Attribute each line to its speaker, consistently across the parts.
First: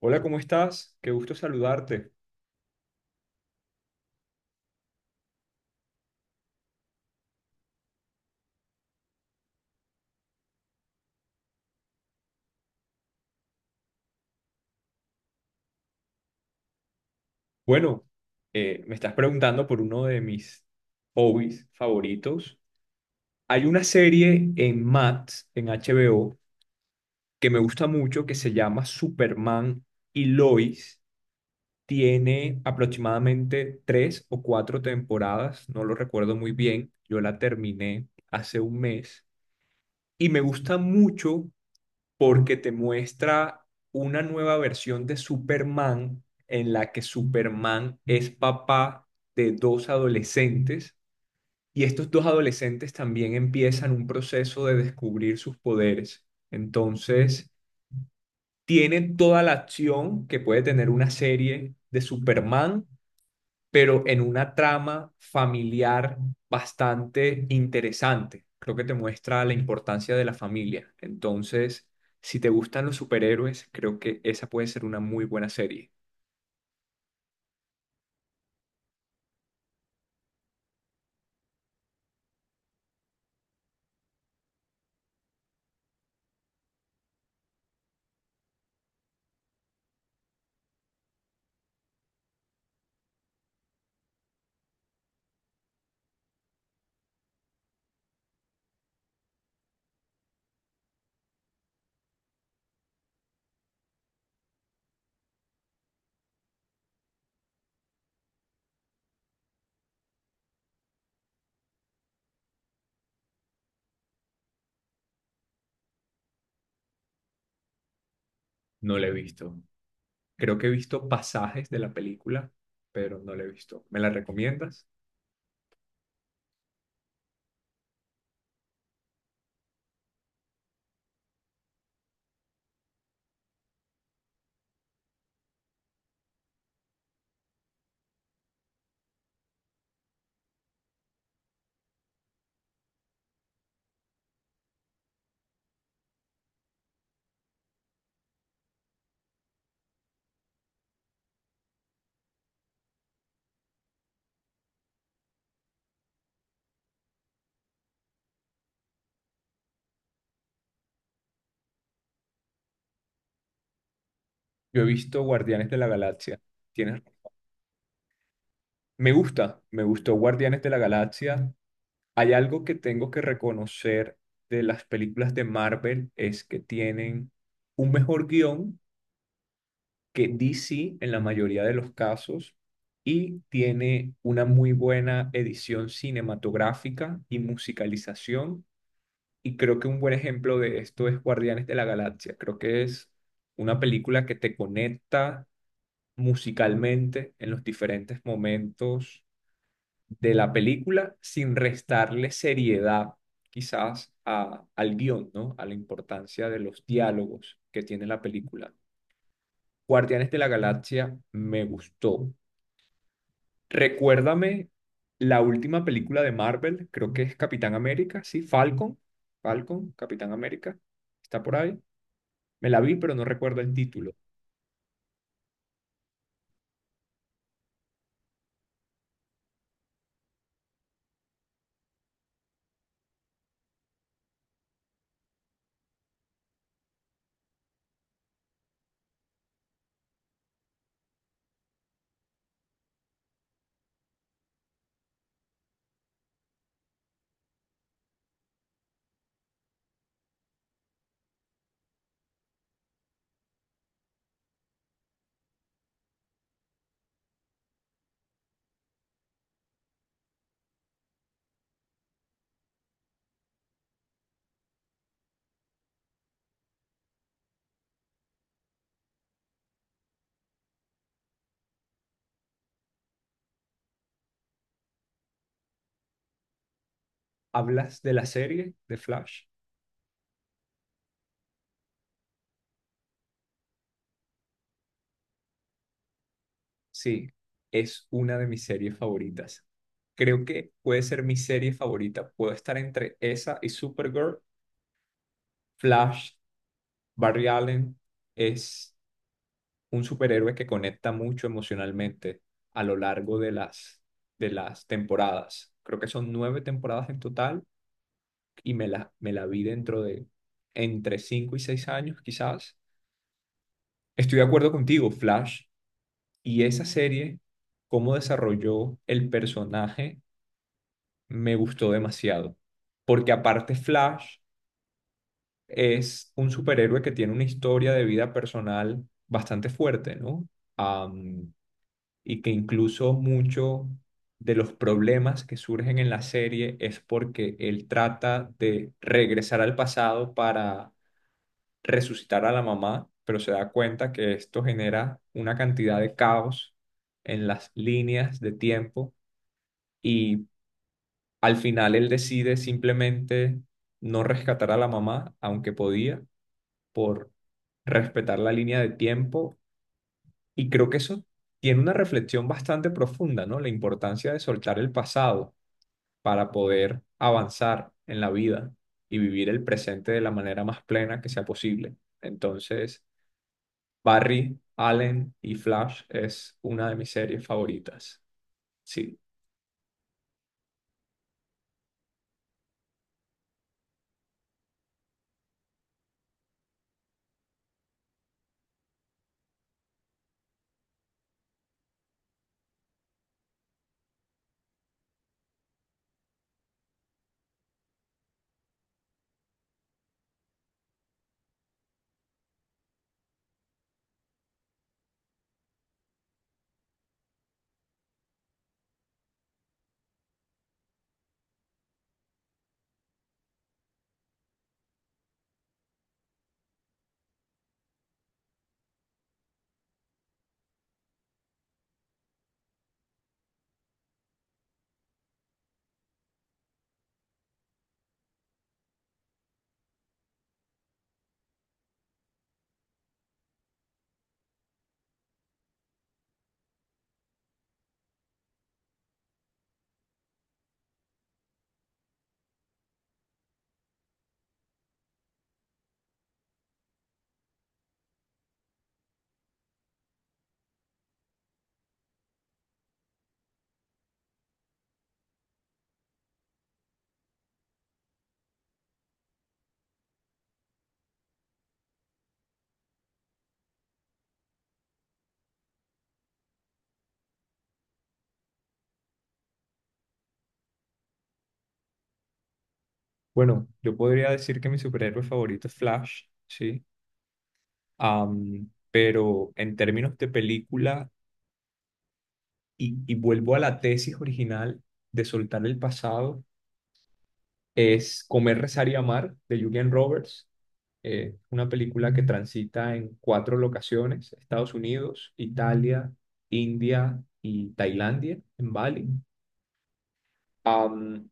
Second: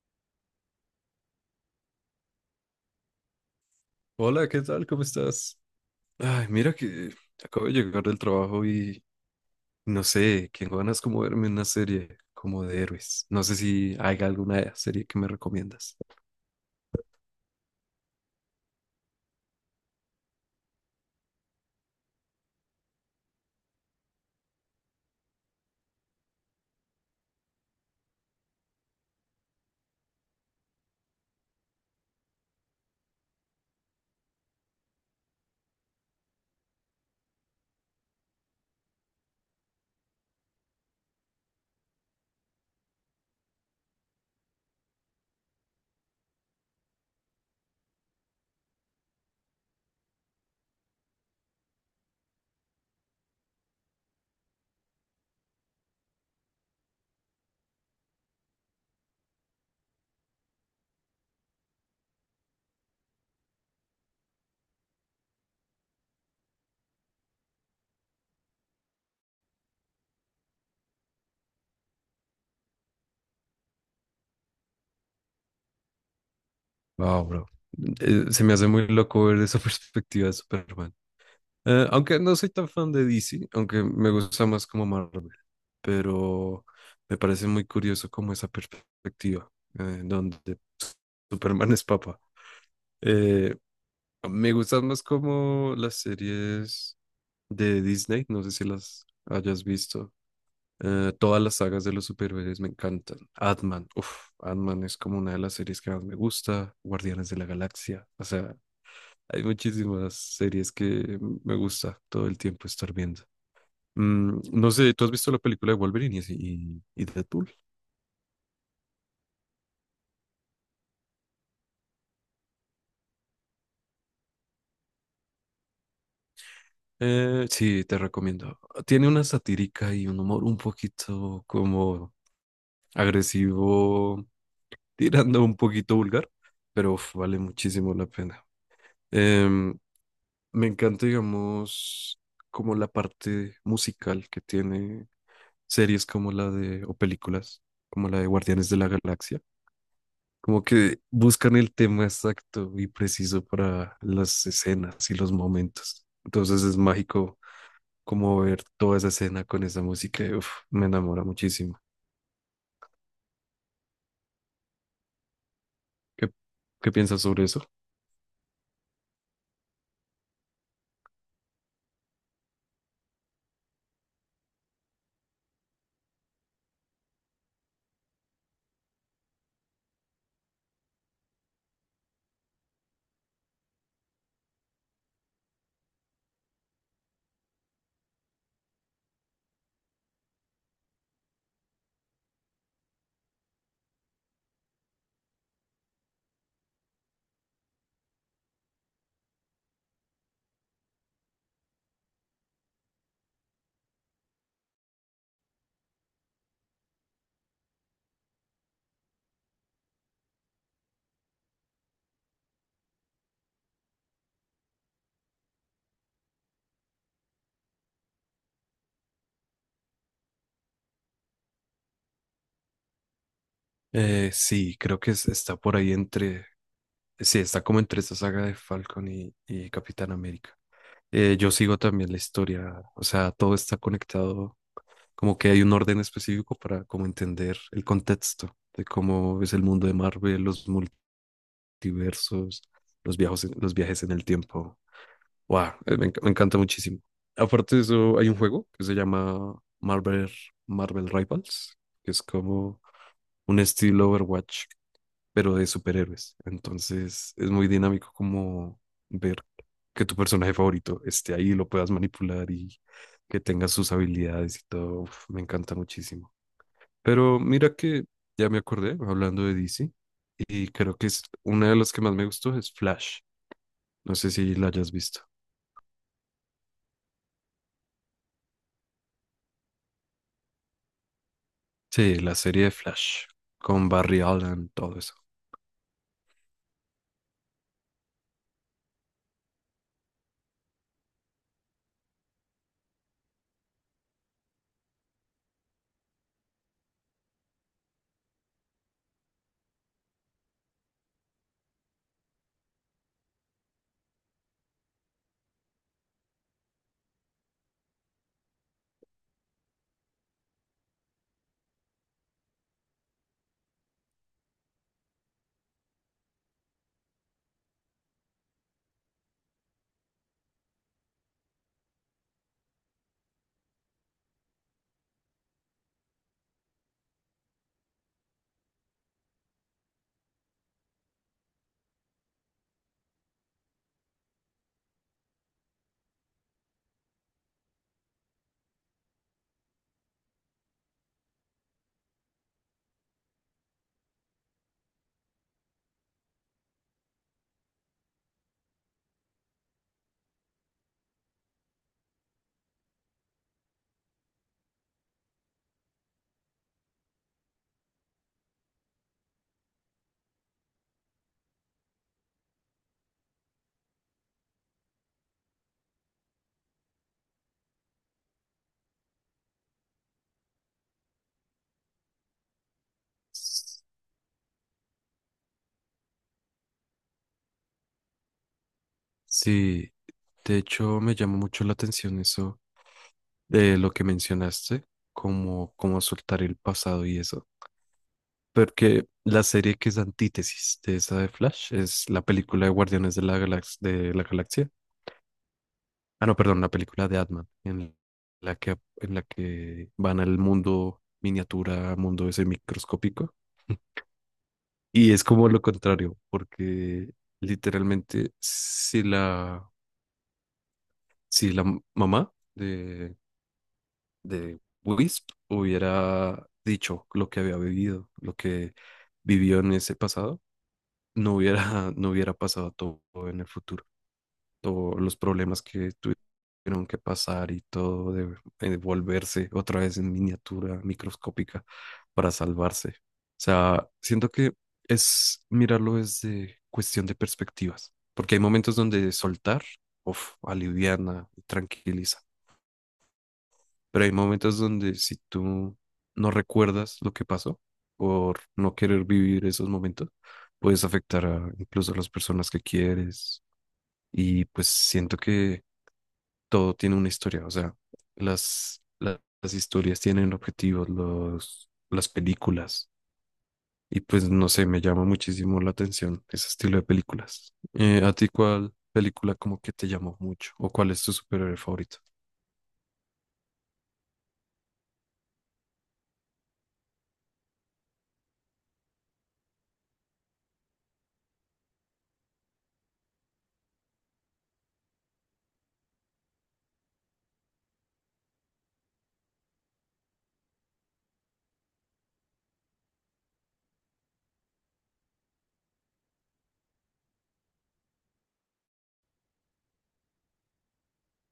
Speaker 1: Hola, ¿cómo estás? Qué gusto saludarte.
Speaker 2: Hola, ¿qué tal? ¿Cómo estás? Ay, mira que acabo de llegar del trabajo y no sé, qué ganas como verme una serie como de héroes. No sé si hay alguna serie que me recomiendas.
Speaker 1: Bueno, me estás preguntando por uno de mis hobbies favoritos. Hay una serie en Max, en HBO, que me gusta mucho, que se llama Superman y Lois. Tiene aproximadamente tres o cuatro temporadas, no lo recuerdo muy bien. Yo la terminé hace un mes y me gusta mucho porque te muestra una nueva versión de Superman en la que Superman es papá de dos adolescentes y estos dos adolescentes también empiezan un proceso de descubrir sus poderes. Entonces, tiene toda la acción que puede tener una serie de Superman pero en una trama familiar bastante interesante. Creo que te muestra la importancia de la familia. Entonces, si te gustan los superhéroes, creo que esa puede ser una muy buena serie.
Speaker 2: Wow, bro. Se me hace muy loco ver esa perspectiva de Superman. Aunque no soy tan fan de DC, aunque me gusta más como Marvel, pero me parece muy curioso como esa perspectiva donde Superman es papa. Eh, Me gustan más como las series de Disney, no sé si las hayas visto. Todas las sagas de los superhéroes me encantan. Ant-Man, uff, Ant-Man es como una de las series que más me gusta. Guardianes de la Galaxia, o sea, hay muchísimas series que me gusta todo el tiempo estar viendo. Mm, no sé, ¿tú has visto la película de Wolverine y Deadpool?
Speaker 1: No la he visto. Creo que he visto pasajes de la película, pero no la he visto. ¿Me la recomiendas?
Speaker 2: Sí, te recomiendo. Tiene una satírica y un humor un poquito como agresivo, tirando un poquito vulgar, pero uf, vale muchísimo la pena. Em, Me encanta, digamos, como la parte musical que tiene series como la de, o películas, como la de Guardianes de la Galaxia. Como que buscan el tema exacto y preciso para las escenas y los momentos. Entonces es mágico como ver toda esa escena con esa música. Y uf, me enamora muchísimo.
Speaker 1: Yo he visto Guardianes de la
Speaker 2: ¿Qué,
Speaker 1: Galaxia.
Speaker 2: ¿qué
Speaker 1: ¿Tienes?
Speaker 2: piensas sobre eso?
Speaker 1: Me gusta, me gustó Guardianes de la Galaxia. Hay algo que tengo que reconocer de las películas de Marvel es que tienen un mejor guión que DC en la mayoría de los casos y tiene una muy buena edición cinematográfica y musicalización. Y creo que un buen ejemplo de esto es Guardianes de la Galaxia. Creo que es una película que te conecta musicalmente en los diferentes momentos de la película sin restarle seriedad quizás al guión, ¿no? A la importancia de los diálogos que tiene la película. Guardianes de la Galaxia me gustó. Recuérdame la última película de Marvel, creo que es Capitán América, ¿sí? Falcon, Capitán América, está por ahí. Me la vi, pero no recuerdo el título.
Speaker 2: Sí, creo que está por ahí entre, sí, está como entre esa saga de Falcon y Capitán América. Yo sigo también la historia, o sea, todo está conectado, como que hay un orden específico para como entender el contexto de cómo es el mundo de Marvel, los multiversos, los viajes en el tiempo. Wow, me encanta muchísimo. Aparte de eso, hay un juego que se llama Marvel Rivals, que es como un estilo Overwatch pero de superhéroes. Entonces es muy dinámico como ver que tu personaje favorito esté ahí, lo puedas manipular y que tenga sus habilidades y todo. Uf, me encanta muchísimo. Pero mira que ya me acordé hablando de DC y creo que es una de las que más me gustó es Flash. No sé si la hayas visto.
Speaker 1: ¿Hablas de la serie de Flash?
Speaker 2: Sí, la serie de Flash con Barry Allen, todo eso.
Speaker 1: Sí, es una de mis series favoritas. Creo que puede ser mi serie favorita. Puedo estar entre esa y Supergirl, Flash, Barry Allen. Es un superhéroe que conecta mucho emocionalmente a lo largo de las temporadas. Creo que son nueve temporadas en total y me la vi dentro de entre cinco y seis años, quizás. Estoy de acuerdo contigo, Flash. Y esa serie, cómo desarrolló el personaje me gustó demasiado. Porque aparte Flash es un superhéroe que tiene una historia de vida personal bastante fuerte, ¿no? Am, y que incluso mucho de los problemas que surgen en la serie es porque él trata de regresar al pasado para resucitar a la mamá, pero se da cuenta que esto genera una cantidad de caos en las líneas de tiempo y al final él decide simplemente no rescatar a la mamá, aunque podía, por respetar la línea de tiempo. Y creo que eso tiene una reflexión bastante profunda, ¿no? La importancia de soltar el pasado para poder avanzar en la vida y vivir el presente de la manera más plena que sea posible. Entonces, Barry, Allen y Flash es una de mis series favoritas. Sí.
Speaker 2: Sí, de hecho me llamó mucho la atención eso de lo que mencionaste, como soltar el pasado y eso. Porque la serie que es antítesis de esa de Flash es la película de Guardianes de la Galax- de la Galaxia. Ah, no, perdón, la película de Ant-Man, en en la que van al mundo miniatura, mundo ese microscópico. Y es como lo contrario, porque literalmente si la mamá de Wisp hubiera dicho lo que había vivido, lo que vivió en ese pasado, no hubiera pasado todo en el futuro. Todos los problemas que tuvieron que pasar y todo de volverse otra vez en miniatura microscópica para salvarse. O sea, siento que es mirarlo desde cuestión de perspectivas, porque hay momentos donde soltar, uf, aliviana y tranquiliza, pero hay momentos donde si tú no recuerdas lo que pasó por no querer vivir esos momentos, puedes afectar a incluso a las personas que quieres. Y pues siento que todo tiene una historia. O sea, las historias tienen objetivos, las películas. Y pues no sé, me llama muchísimo la atención ese estilo de películas. ¿A ti cuál película como que te llamó mucho? ¿O cuál es tu superhéroe favorito?
Speaker 1: Bueno, yo podría decir que mi superhéroe favorito es Flash, sí. Pero en términos de película, y vuelvo a la tesis original de soltar el pasado, es Comer, Rezar y Amar de Julian Roberts, una película que transita en cuatro locaciones, Estados Unidos, Italia, India y Tailandia, en Bali. Am,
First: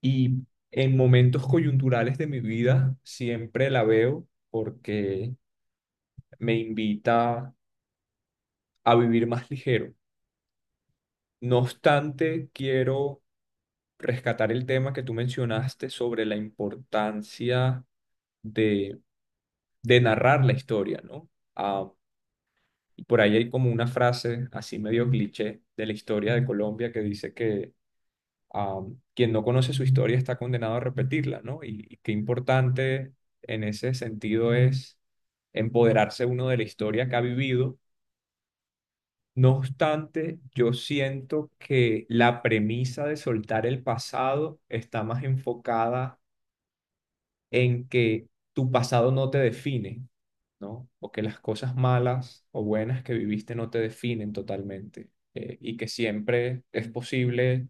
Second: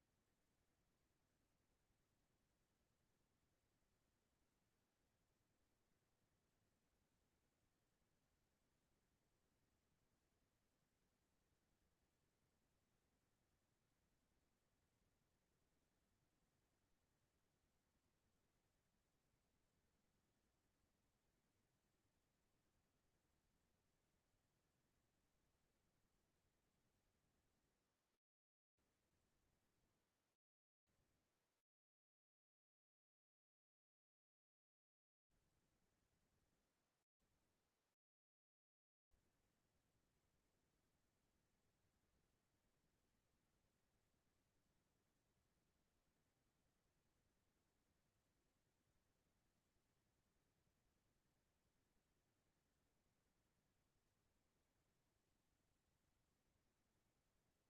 Speaker 1: y en momentos coyunturales de mi vida siempre la veo porque me invita a vivir más ligero. No obstante, quiero rescatar el tema que tú mencionaste sobre la importancia de, de narrar la historia, ¿no? Ah, y por ahí hay como una frase así medio cliché de la historia de Colombia que dice que ah, quien no conoce su historia está condenado a repetirla, ¿no? Y qué importante en ese sentido es empoderarse uno de la historia que ha vivido. No obstante, yo siento que la premisa de soltar el pasado está más enfocada en que tu pasado no te define, ¿no? O que las cosas malas o buenas que viviste no te definen totalmente, y que siempre es posible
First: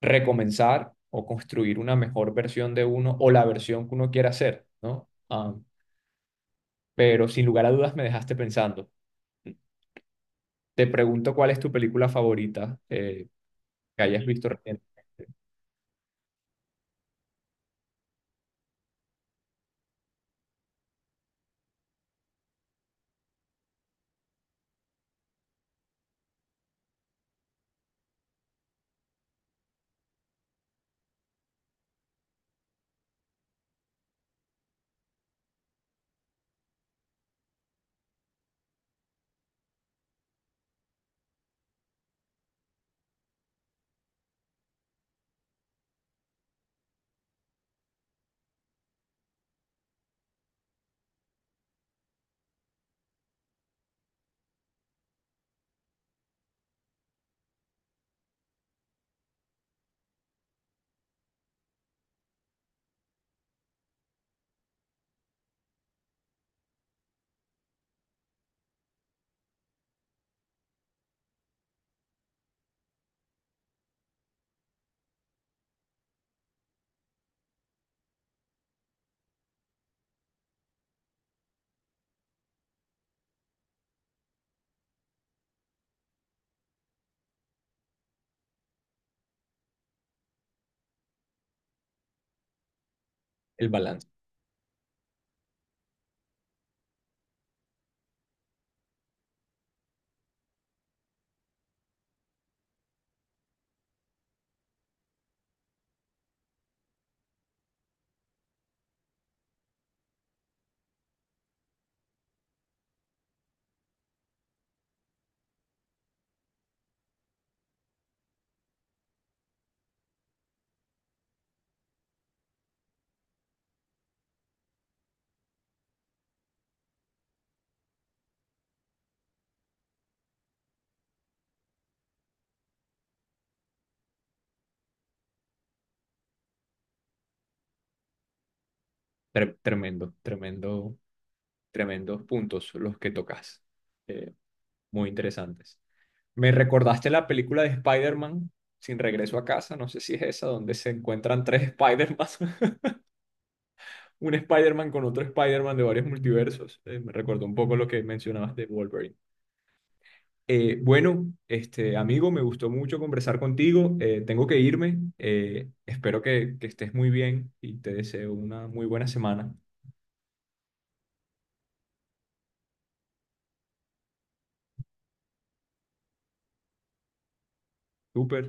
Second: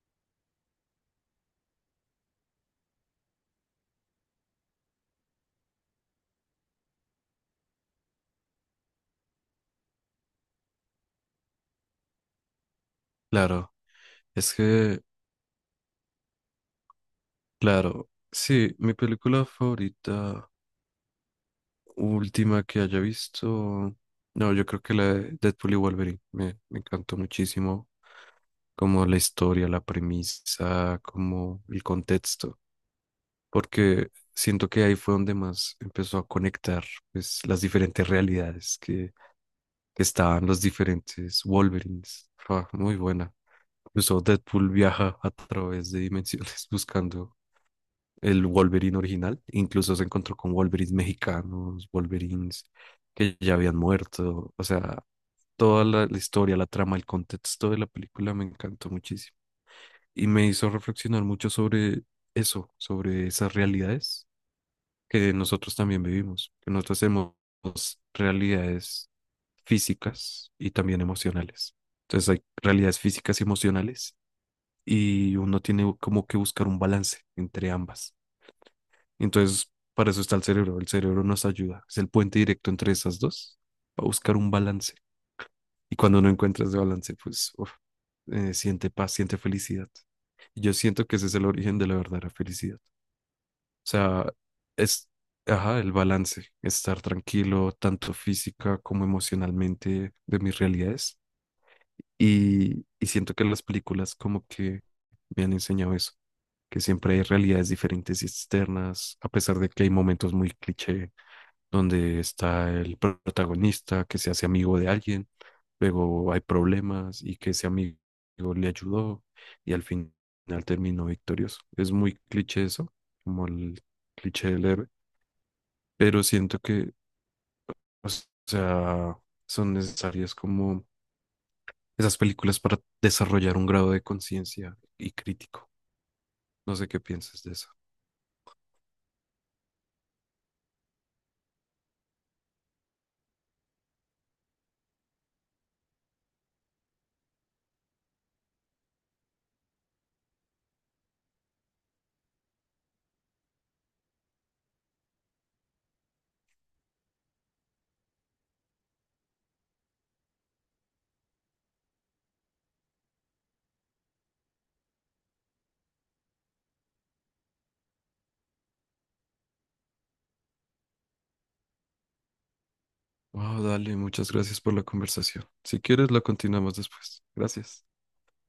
Speaker 1: recomenzar o construir una mejor versión de uno o la versión que uno quiera hacer, ¿no? Ah, pero sin lugar a dudas me dejaste pensando. Te pregunto cuál es tu película favorita,
Speaker 2: Claro,
Speaker 1: que hayas visto
Speaker 2: es
Speaker 1: recientemente.
Speaker 2: que Claro, sí, mi película favorita, última que haya visto, no, yo creo que la de Deadpool y Wolverine, me encantó muchísimo, como la historia, la premisa, como el contexto, porque siento que ahí fue donde más empezó a conectar pues, las diferentes realidades que estaban los diferentes Wolverines. Ah, muy buena. Incluso Deadpool viaja a través de dimensiones buscando el Wolverine original. Incluso se encontró con Wolverines mexicanos, Wolverines que ya habían muerto. O sea, toda la historia, la trama, el contexto de la película me encantó muchísimo. Y me hizo reflexionar mucho sobre eso, sobre esas realidades que nosotros también vivimos, que nosotros tenemos realidades físicas y también emocionales. Entonces hay realidades físicas y emocionales y uno tiene como que buscar un balance entre ambas. Entonces, para eso está el cerebro. El cerebro nos ayuda. Es el puente directo entre esas dos para buscar un balance. Y cuando no encuentras ese balance, pues uf, siente paz, siente felicidad. Y yo siento que ese es el origen de la verdadera felicidad. O
Speaker 1: El balance.
Speaker 2: sea, es, ajá, el balance, estar tranquilo, tanto física como emocionalmente de mis realidades. Y siento que las películas como que me han enseñado eso, que siempre hay realidades diferentes y externas, a pesar de que hay momentos muy cliché donde está el protagonista que se hace amigo de alguien, luego hay problemas y que ese amigo le ayudó y al final terminó victorioso. Es muy cliché eso, como el cliché del héroe, pero siento que, o sea, son necesarias como esas películas para desarrollar un grado de conciencia y crítico. No sé qué piensas de eso.
Speaker 1: Tremendo, tremendos puntos los que tocas. Eh, muy interesantes. Me recordaste la película de Spider-Man Sin Regreso a Casa, no sé si es esa, donde se encuentran tres Spider-Man, un Spider-Man con otro Spider-Man de varios multiversos. Me recordó un poco lo que mencionabas de Wolverine. Bueno, este amigo, me gustó mucho conversar contigo. Tengo que irme. Espero que estés muy bien y te deseo una muy buena semana.
Speaker 2: Oh, dale, muchas gracias por la conversación. Si quieres, la continuamos después. Gracias.
Speaker 1: Súper.